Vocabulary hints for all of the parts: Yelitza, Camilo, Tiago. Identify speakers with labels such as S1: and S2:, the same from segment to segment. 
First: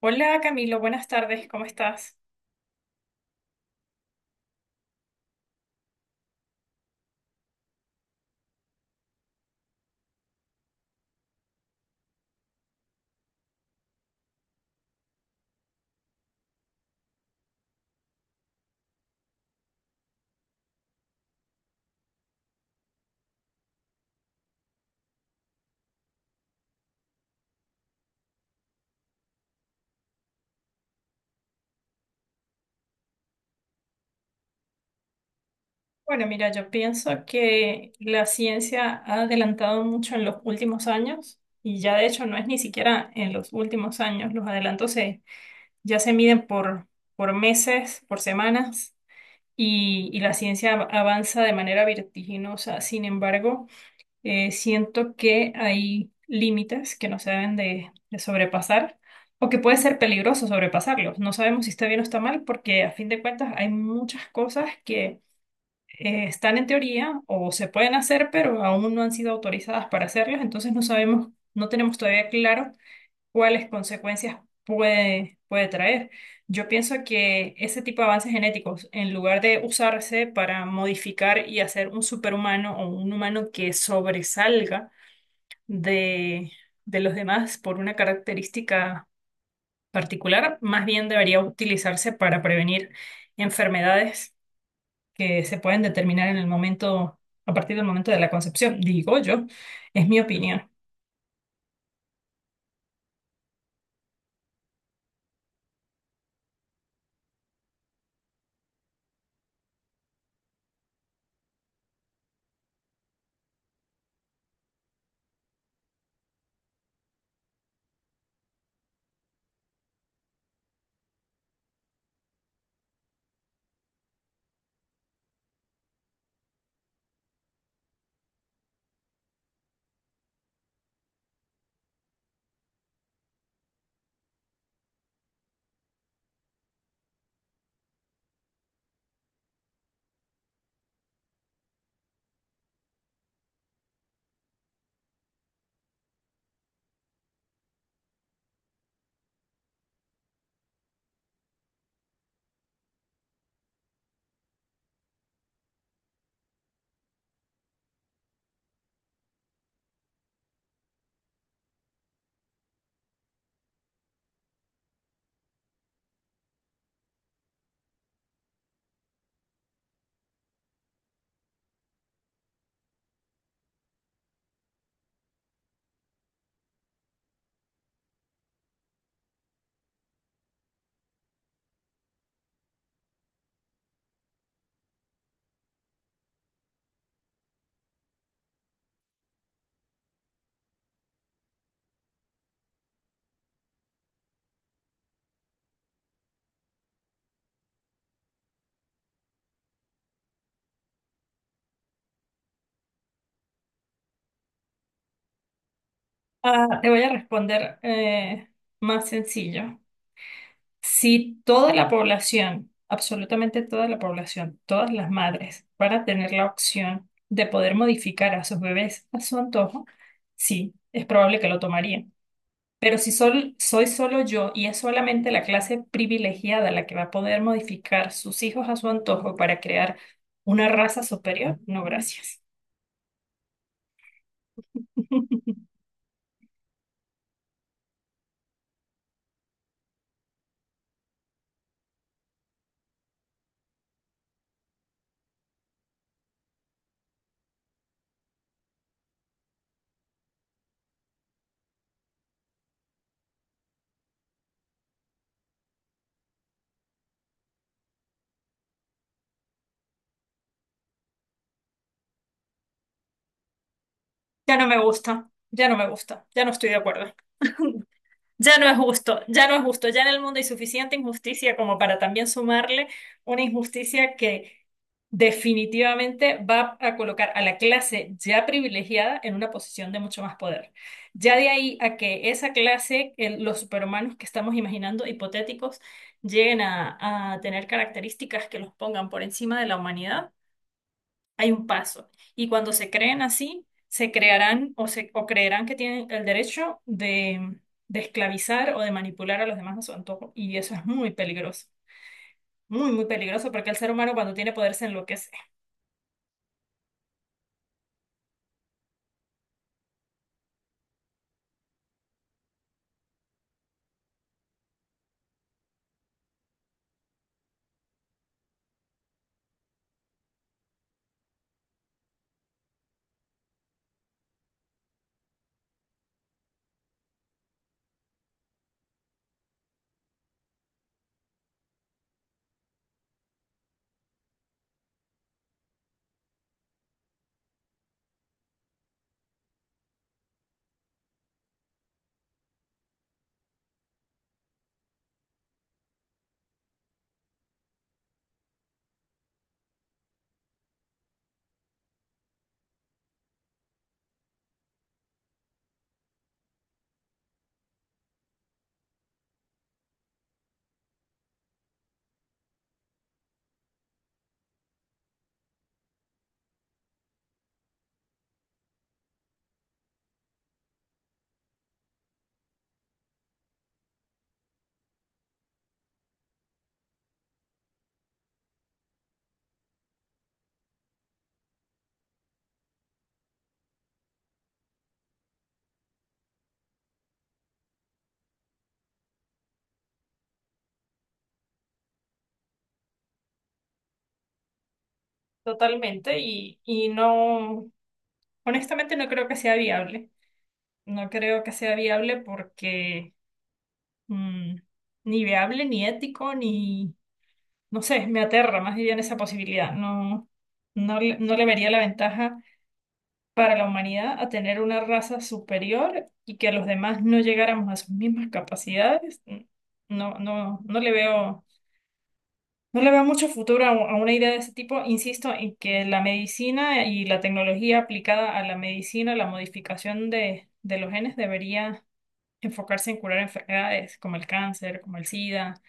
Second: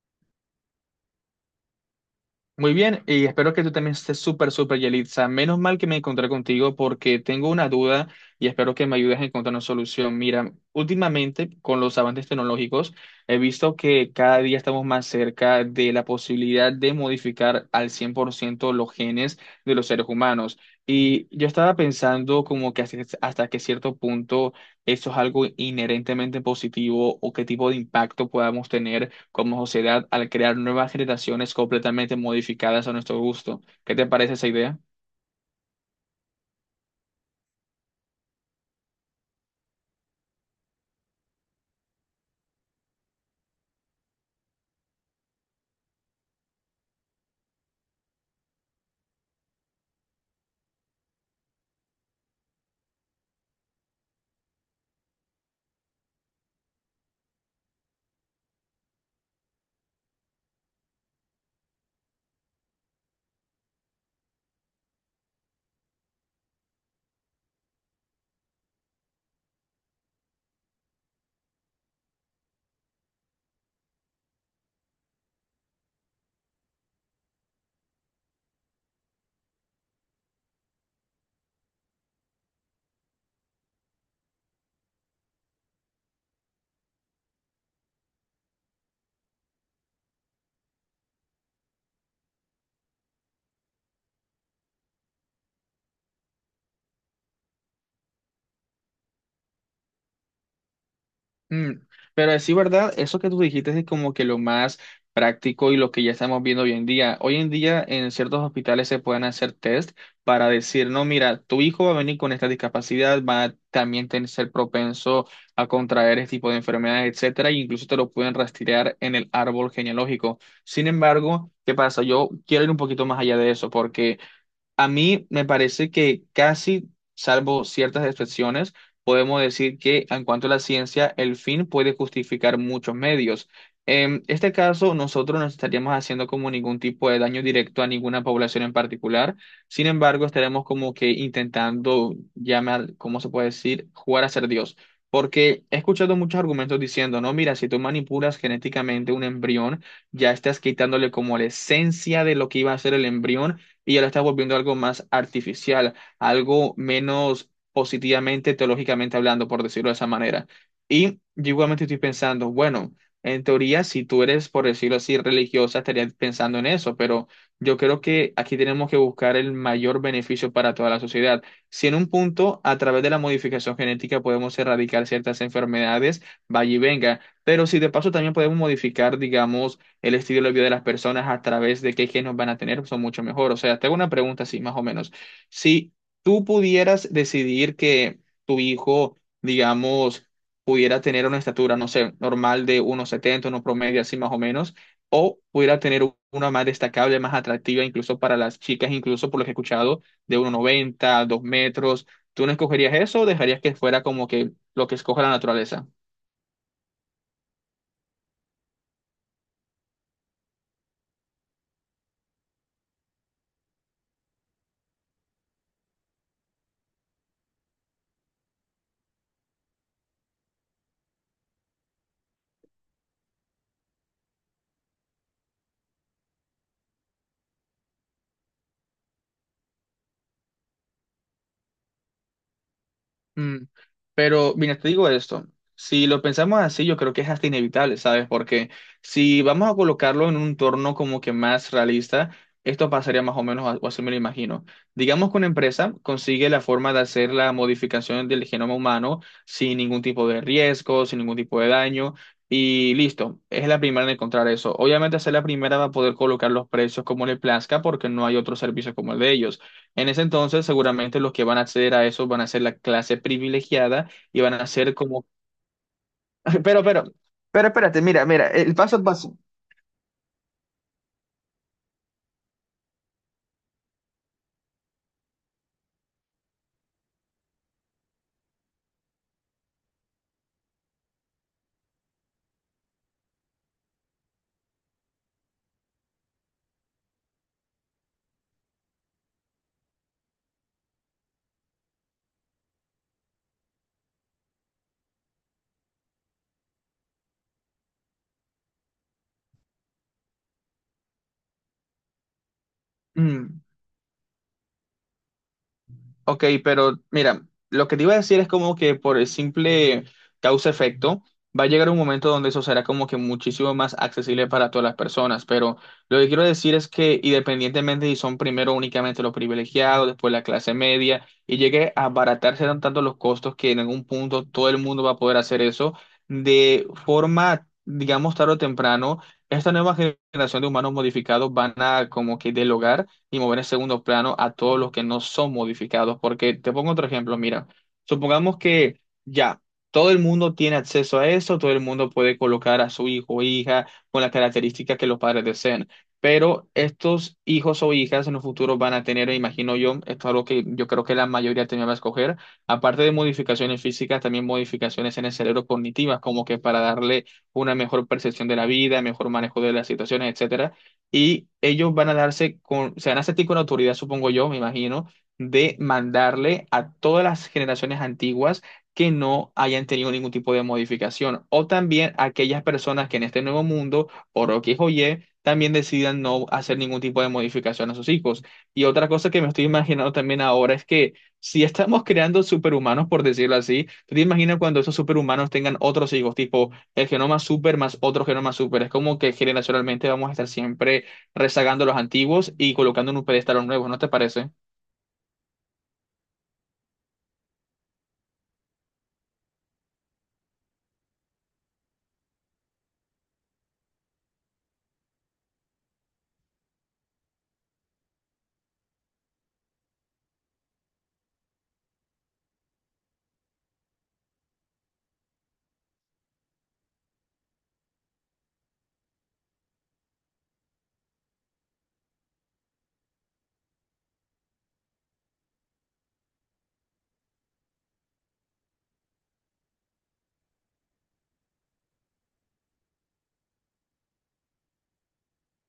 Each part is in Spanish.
S1: Hola Camilo, buenas tardes, ¿cómo estás?
S2: Muy bien, y espero que tú también estés súper, súper, Yelitza. Menos mal que me encontré contigo porque tengo una duda y espero que me ayudes a encontrar una solución. Mira, últimamente con los avances tecnológicos he visto que cada día estamos más cerca de la posibilidad de modificar al 100% los genes de los seres humanos. Y yo estaba pensando como que hasta que cierto punto eso es algo inherentemente positivo o qué tipo de impacto podamos tener como sociedad al crear nuevas generaciones completamente modificadas a nuestro gusto. ¿Qué te parece esa idea?
S1: Bueno, mira, yo pienso que la ciencia ha adelantado mucho en los últimos años y ya de hecho no es ni siquiera en los últimos años, los adelantos se, ya se miden por meses, por semanas y la ciencia avanza de manera vertiginosa. Sin embargo, siento que hay límites que no se deben de sobrepasar o que puede ser peligroso sobrepasarlos. No sabemos si está bien o está mal porque a fin de cuentas hay muchas cosas que están en teoría o se pueden hacer, pero aún no han sido autorizadas para hacerlas, entonces no sabemos, no tenemos todavía claro cuáles consecuencias puede traer. Yo pienso que ese tipo de avances genéticos, en lugar de usarse para modificar y hacer un superhumano o un humano que sobresalga, de, de los demás por una característica particular, más bien debería utilizarse para prevenir enfermedades que se pueden determinar en el momento, a partir del momento de la concepción, digo yo, es mi opinión.
S2: Mm. Pero sí, ¿verdad? Eso que tú dijiste es como que lo más práctico y lo que ya estamos viendo hoy en día. Hoy en día en ciertos hospitales se pueden hacer test para decir, no, mira, tu hijo va a venir con esta discapacidad, va a también tener, ser propenso a contraer este tipo de enfermedades, etcétera, e incluso te lo pueden rastrear en el árbol genealógico. Sin embargo, ¿qué pasa? Yo quiero ir un poquito más allá de eso porque a mí me parece que casi, salvo ciertas excepciones, podemos decir que en cuanto a la ciencia, el fin puede justificar muchos medios. En este caso, nosotros no estaríamos haciendo como ningún tipo de daño directo a ninguna población en particular. Sin embargo, estaremos como que intentando llamar, ¿cómo se puede decir?, jugar a ser Dios. Porque he escuchado muchos argumentos diciendo, no, mira, si tú manipulas genéticamente un embrión, ya estás quitándole como la esencia de lo que iba a ser el embrión y ya lo estás volviendo algo más artificial, algo menos positivamente, teológicamente hablando, por decirlo de esa manera. Y yo igualmente estoy pensando, bueno, en teoría, si tú eres, por decirlo así, religiosa, estarías pensando en eso, pero yo creo que aquí tenemos que buscar el mayor beneficio para toda la sociedad. Si en un punto, a través de la modificación genética, podemos erradicar ciertas enfermedades, vaya y venga, pero si de paso también podemos modificar, digamos, el estudio del vida de las personas a través de qué genes van a tener son mucho mejor. O sea, te hago una pregunta así, más o menos. Si tú pudieras decidir que tu hijo, digamos, pudiera tener una estatura, no sé, normal de 1,70, uno promedio, así más o menos, o pudiera tener una más destacable, más atractiva, incluso para las chicas, incluso por lo que he escuchado, de 1,90, 2 metros, ¿tú no escogerías eso o dejarías que fuera como que lo que escoge la naturaleza?
S1: Ah, te voy a responder más sencillo. Si toda la población, absolutamente toda la población, todas las madres, van a tener la opción de poder modificar a sus bebés a su antojo, sí, es probable que lo tomarían. Pero si soy solo yo y es solamente la clase privilegiada la que va a poder modificar sus hijos a su antojo para crear una raza superior, no, gracias.
S2: Pero mira, te digo esto, si lo pensamos así, yo creo que es hasta inevitable, ¿sabes? Porque si vamos a colocarlo en un entorno como que más realista, esto pasaría más o menos, o así me lo imagino. Digamos que una empresa consigue la forma de hacer la modificación del genoma humano sin ningún tipo de riesgo, sin ningún tipo de daño, y listo, es la primera en encontrar eso. Obviamente, ser la primera va a poder colocar los precios como le plazca porque no hay otro servicio como el de ellos. En ese entonces, seguramente los que van a acceder a eso van a ser la clase privilegiada y van
S1: Ya no
S2: a
S1: me
S2: ser como...
S1: gusta, ya no me gusta, ya no estoy de
S2: Pero, pero,
S1: acuerdo.
S2: pero espérate, mira, mira,
S1: Ya no
S2: el
S1: es
S2: paso a
S1: justo,
S2: paso.
S1: ya no es justo, ya en el mundo hay suficiente injusticia como para también sumarle una injusticia que definitivamente va a colocar a la clase ya privilegiada en una posición de mucho más poder. Ya de ahí a que esa clase, los superhumanos que estamos imaginando, hipotéticos, lleguen a tener características que los pongan por encima de la humanidad hay un paso. Y cuando se creen así, se crearán o, se, o creerán que tienen el derecho de esclavizar o de manipular a los demás a su antojo. Y eso es muy peligroso, muy, muy peligroso,
S2: Mm.
S1: porque el ser humano cuando tiene poder se enloquece
S2: Ok, pero mira, lo que te iba a decir es como que por el simple causa-efecto, va a llegar un momento donde eso será como que muchísimo más accesible para todas las personas, pero lo que quiero decir es que independientemente si son primero únicamente los privilegiados, después la clase media, y llegue a abaratarse tanto los costos que en algún punto todo el mundo va a poder hacer eso, de forma, digamos, tarde o temprano, esta nueva generación de humanos modificados van a como que del y mover en segundo plano a todos los que no son modificados. Porque te pongo otro ejemplo, mira, supongamos que ya todo el mundo tiene acceso a eso, todo el mundo puede colocar a su hijo o hija con las características que los padres deseen. Pero estos hijos o hijas en el futuro van a tener, imagino yo, esto es algo que yo creo que la mayoría tenía que escoger, aparte de modificaciones físicas, también modificaciones en el cerebro cognitivas, como que para darle una mejor percepción de la vida, mejor manejo de las situaciones, etcétera, y ellos van a darse con, se van a sentir con la autoridad, supongo yo, me imagino, de mandarle a todas las generaciones antiguas que no hayan tenido ningún tipo de modificación, o también a aquellas personas que en este nuevo mundo, por lo que es oye, también decidan no hacer ningún tipo de modificación a sus hijos. Y otra cosa que me estoy imaginando también ahora es que si estamos creando superhumanos, por decirlo así, ¿tú te imaginas cuando esos superhumanos tengan otros hijos, tipo el genoma super más otro genoma super? Es como que generacionalmente vamos a estar siempre rezagando los antiguos y colocando en un pedestal a los nuevos, ¿no te parece?
S1: totalmente y no, honestamente no creo que sea viable. No creo que sea viable porque mm, ni viable, ni ético, ni, no sé, me aterra más bien esa posibilidad. No, no, no le vería la ventaja para la humanidad a tener una raza superior y que los demás no llegáramos a sus mismas capacidades, no, no, no le veo, no le veo mucho futuro a, a una idea de ese tipo. Insisto en que la medicina y la tecnología aplicada a la medicina, la modificación de los genes debería enfocarse en curar enfermedades como el cáncer, como el SIDA,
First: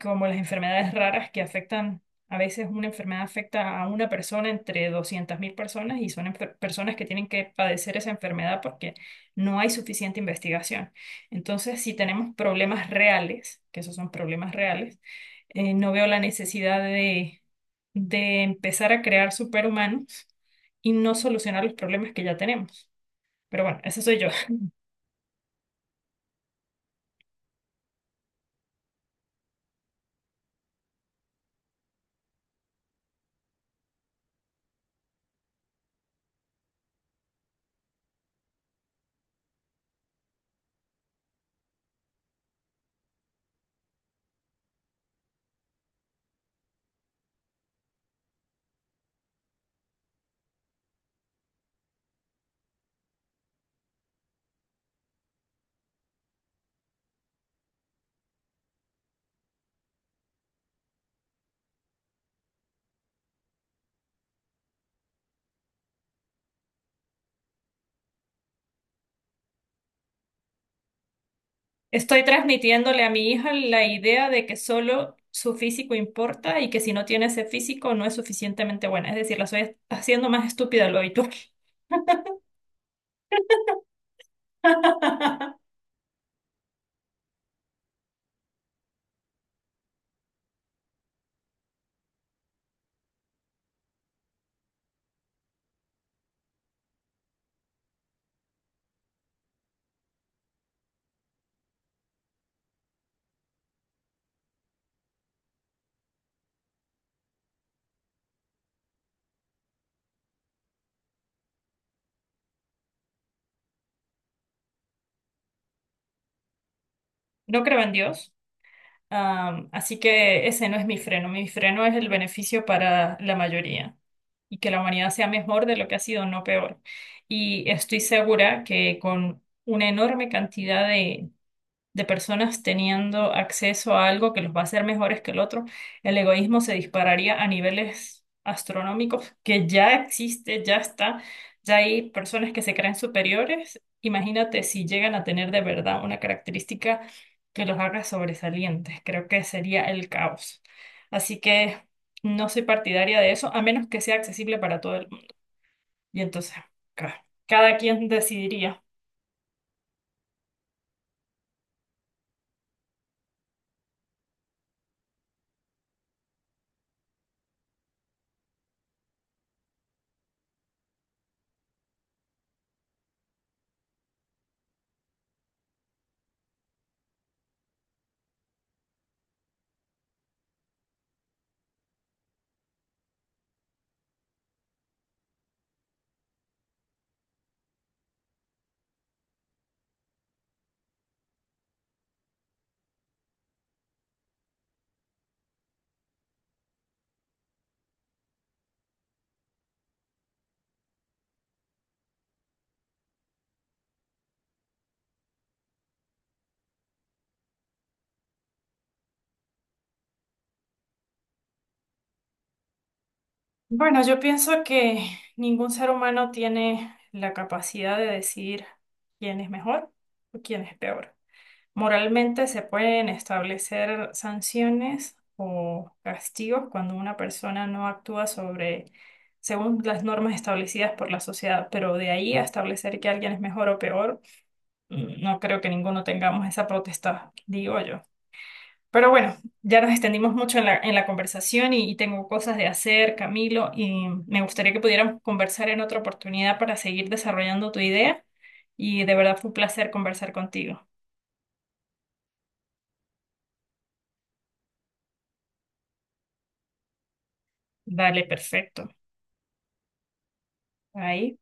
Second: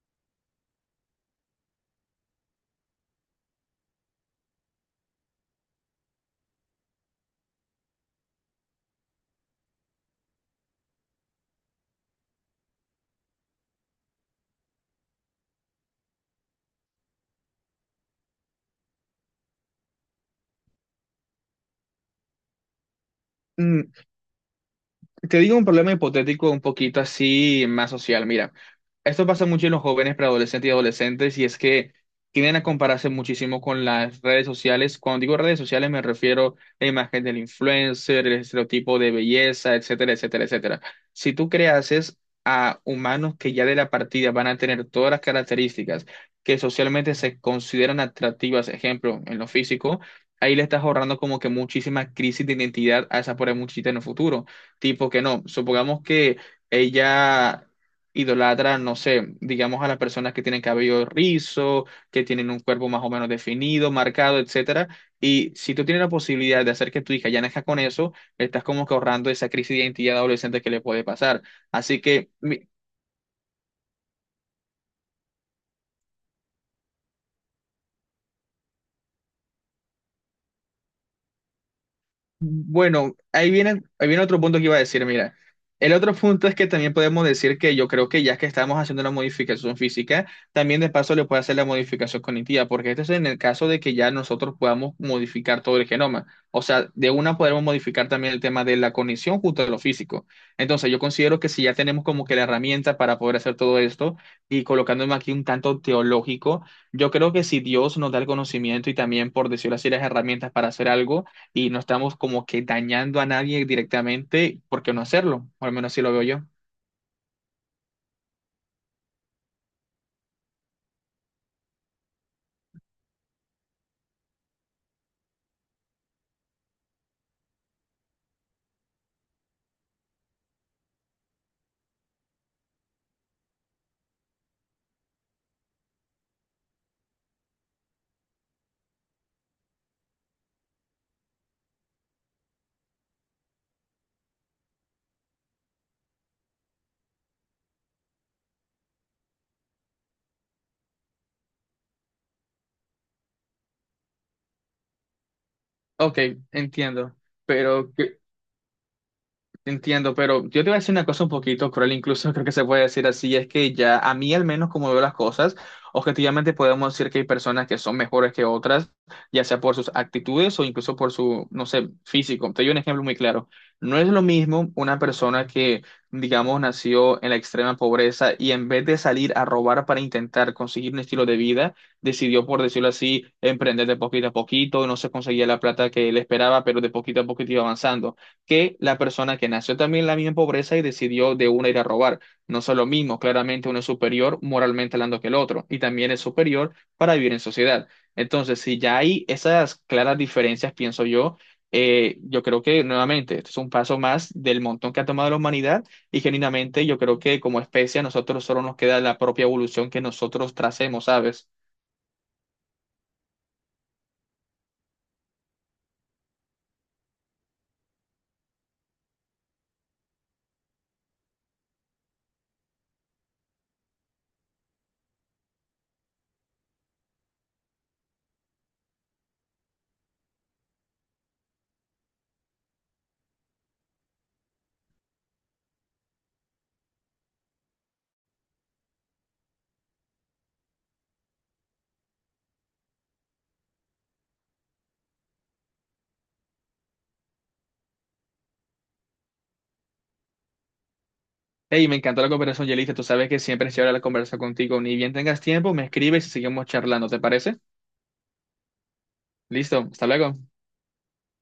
S1: como las enfermedades raras que afectan, a veces una enfermedad afecta a una persona entre 200.000 personas y son personas que tienen que padecer esa enfermedad porque no hay suficiente investigación. Entonces, si tenemos problemas reales, que esos son problemas reales, no veo la necesidad de empezar a crear superhumanos y no solucionar los problemas que ya tenemos. Pero bueno, ese soy yo.
S2: Te digo un problema hipotético un poquito así más social. Mira, esto pasa mucho en los jóvenes, preadolescentes y adolescentes, y es que tienden a compararse muchísimo con las redes sociales. Cuando digo redes sociales me refiero a la imagen del influencer, el estereotipo de belleza, etcétera, etcétera, etcétera. Si tú creases a humanos que ya de la partida van a tener todas las características que socialmente se consideran atractivas, ejemplo, en lo físico, ahí le estás ahorrando como que muchísima crisis de identidad a esa pobre muchita en el futuro. Tipo que no, supongamos que ella idolatra, no sé, digamos a las personas que tienen cabello rizo, que tienen un cuerpo más o menos definido, marcado, etcétera. Y si tú tienes la posibilidad de hacer que tu hija ya nazca con eso, estás como que ahorrando esa crisis de identidad adolescente que le puede pasar. Así
S1: Estoy
S2: que
S1: transmitiéndole a mi hija la idea de que solo su físico importa y que si no tiene ese físico no es suficientemente buena. Es decir, la estoy haciendo más estúpida de lo habitual.
S2: bueno, ahí viene otro punto que iba a decir, mira. El otro punto es que también podemos decir que yo creo que ya que estamos haciendo la modificación física, también de paso le puede hacer la modificación cognitiva, porque esto es en el caso de que ya nosotros podamos modificar todo el genoma. O sea, de una podemos modificar también el tema de la cognición junto a lo físico. Entonces, yo considero que si ya tenemos como que la herramienta para poder hacer todo esto y colocándome aquí un tanto teológico, yo creo que si Dios nos da el conocimiento y también, por decirlo así, las herramientas para hacer algo, y no estamos como que dañando a nadie directamente, ¿por qué no hacerlo? O al menos así lo veo yo.
S1: No creo en Dios. Así que ese no es mi freno. Mi freno es el beneficio para la mayoría y que la humanidad sea mejor de lo que ha sido, no peor. Y estoy segura que con una enorme cantidad de personas teniendo acceso a algo que los va a hacer mejores que el otro, el egoísmo se dispararía a niveles astronómicos que ya existe, ya está, ya hay personas que se creen superiores. Imagínate si llegan a tener de verdad una característica que los haga sobresalientes. Creo que sería el caos. Así que no soy partidaria de eso, a menos que sea accesible para todo el mundo.
S2: Ok,
S1: Y entonces,
S2: entiendo.
S1: cada
S2: Pero,
S1: quien decidiría.
S2: entiendo, pero yo te voy a decir una cosa un poquito cruel, incluso creo que se puede decir así, es que ya a mí al menos como veo las cosas, objetivamente podemos decir que hay personas que son mejores que otras, ya sea por sus actitudes o incluso por su, no sé, físico. Te doy un ejemplo muy claro. No es lo mismo una persona que, digamos, nació en la extrema pobreza y en vez de salir a robar para intentar conseguir un estilo de vida, decidió, por decirlo así, emprender de poquito a poquito, no se conseguía la plata que él esperaba, pero de poquito a poquito iba avanzando que la persona que nació también en la misma pobreza y decidió de una ir a robar. No son lo mismo, claramente uno es superior moralmente hablando que el otro y también es superior para vivir en sociedad. Entonces, si ya hay esas claras diferencias, pienso yo, yo creo que nuevamente esto es un paso más del montón que ha tomado la humanidad y genuinamente yo creo que como especie a nosotros solo nos queda la propia evolución que nosotros tracemos, ¿sabes?
S1: Bueno, yo pienso que ningún ser humano tiene la capacidad de decir quién es mejor o quién es peor. Moralmente se pueden establecer sanciones o castigos cuando una persona no actúa sobre, según las normas establecidas por la sociedad, pero de ahí a establecer que alguien es mejor o peor, mm, no creo que ninguno tengamos esa protesta, digo yo. Pero bueno, ya nos extendimos mucho en la conversación y tengo cosas de hacer, Camilo, y me gustaría que pudiéramos conversar en otra oportunidad para seguir desarrollando tu idea. Y de verdad fue un placer conversar contigo.
S2: Hey, me encantó la conversación, Yelita. Tú sabes que siempre es chévere la conversa contigo. Ni bien tengas tiempo, me escribes y seguimos charlando, ¿te parece?
S1: Dale, perfecto.
S2: Listo, hasta luego.
S1: Ahí.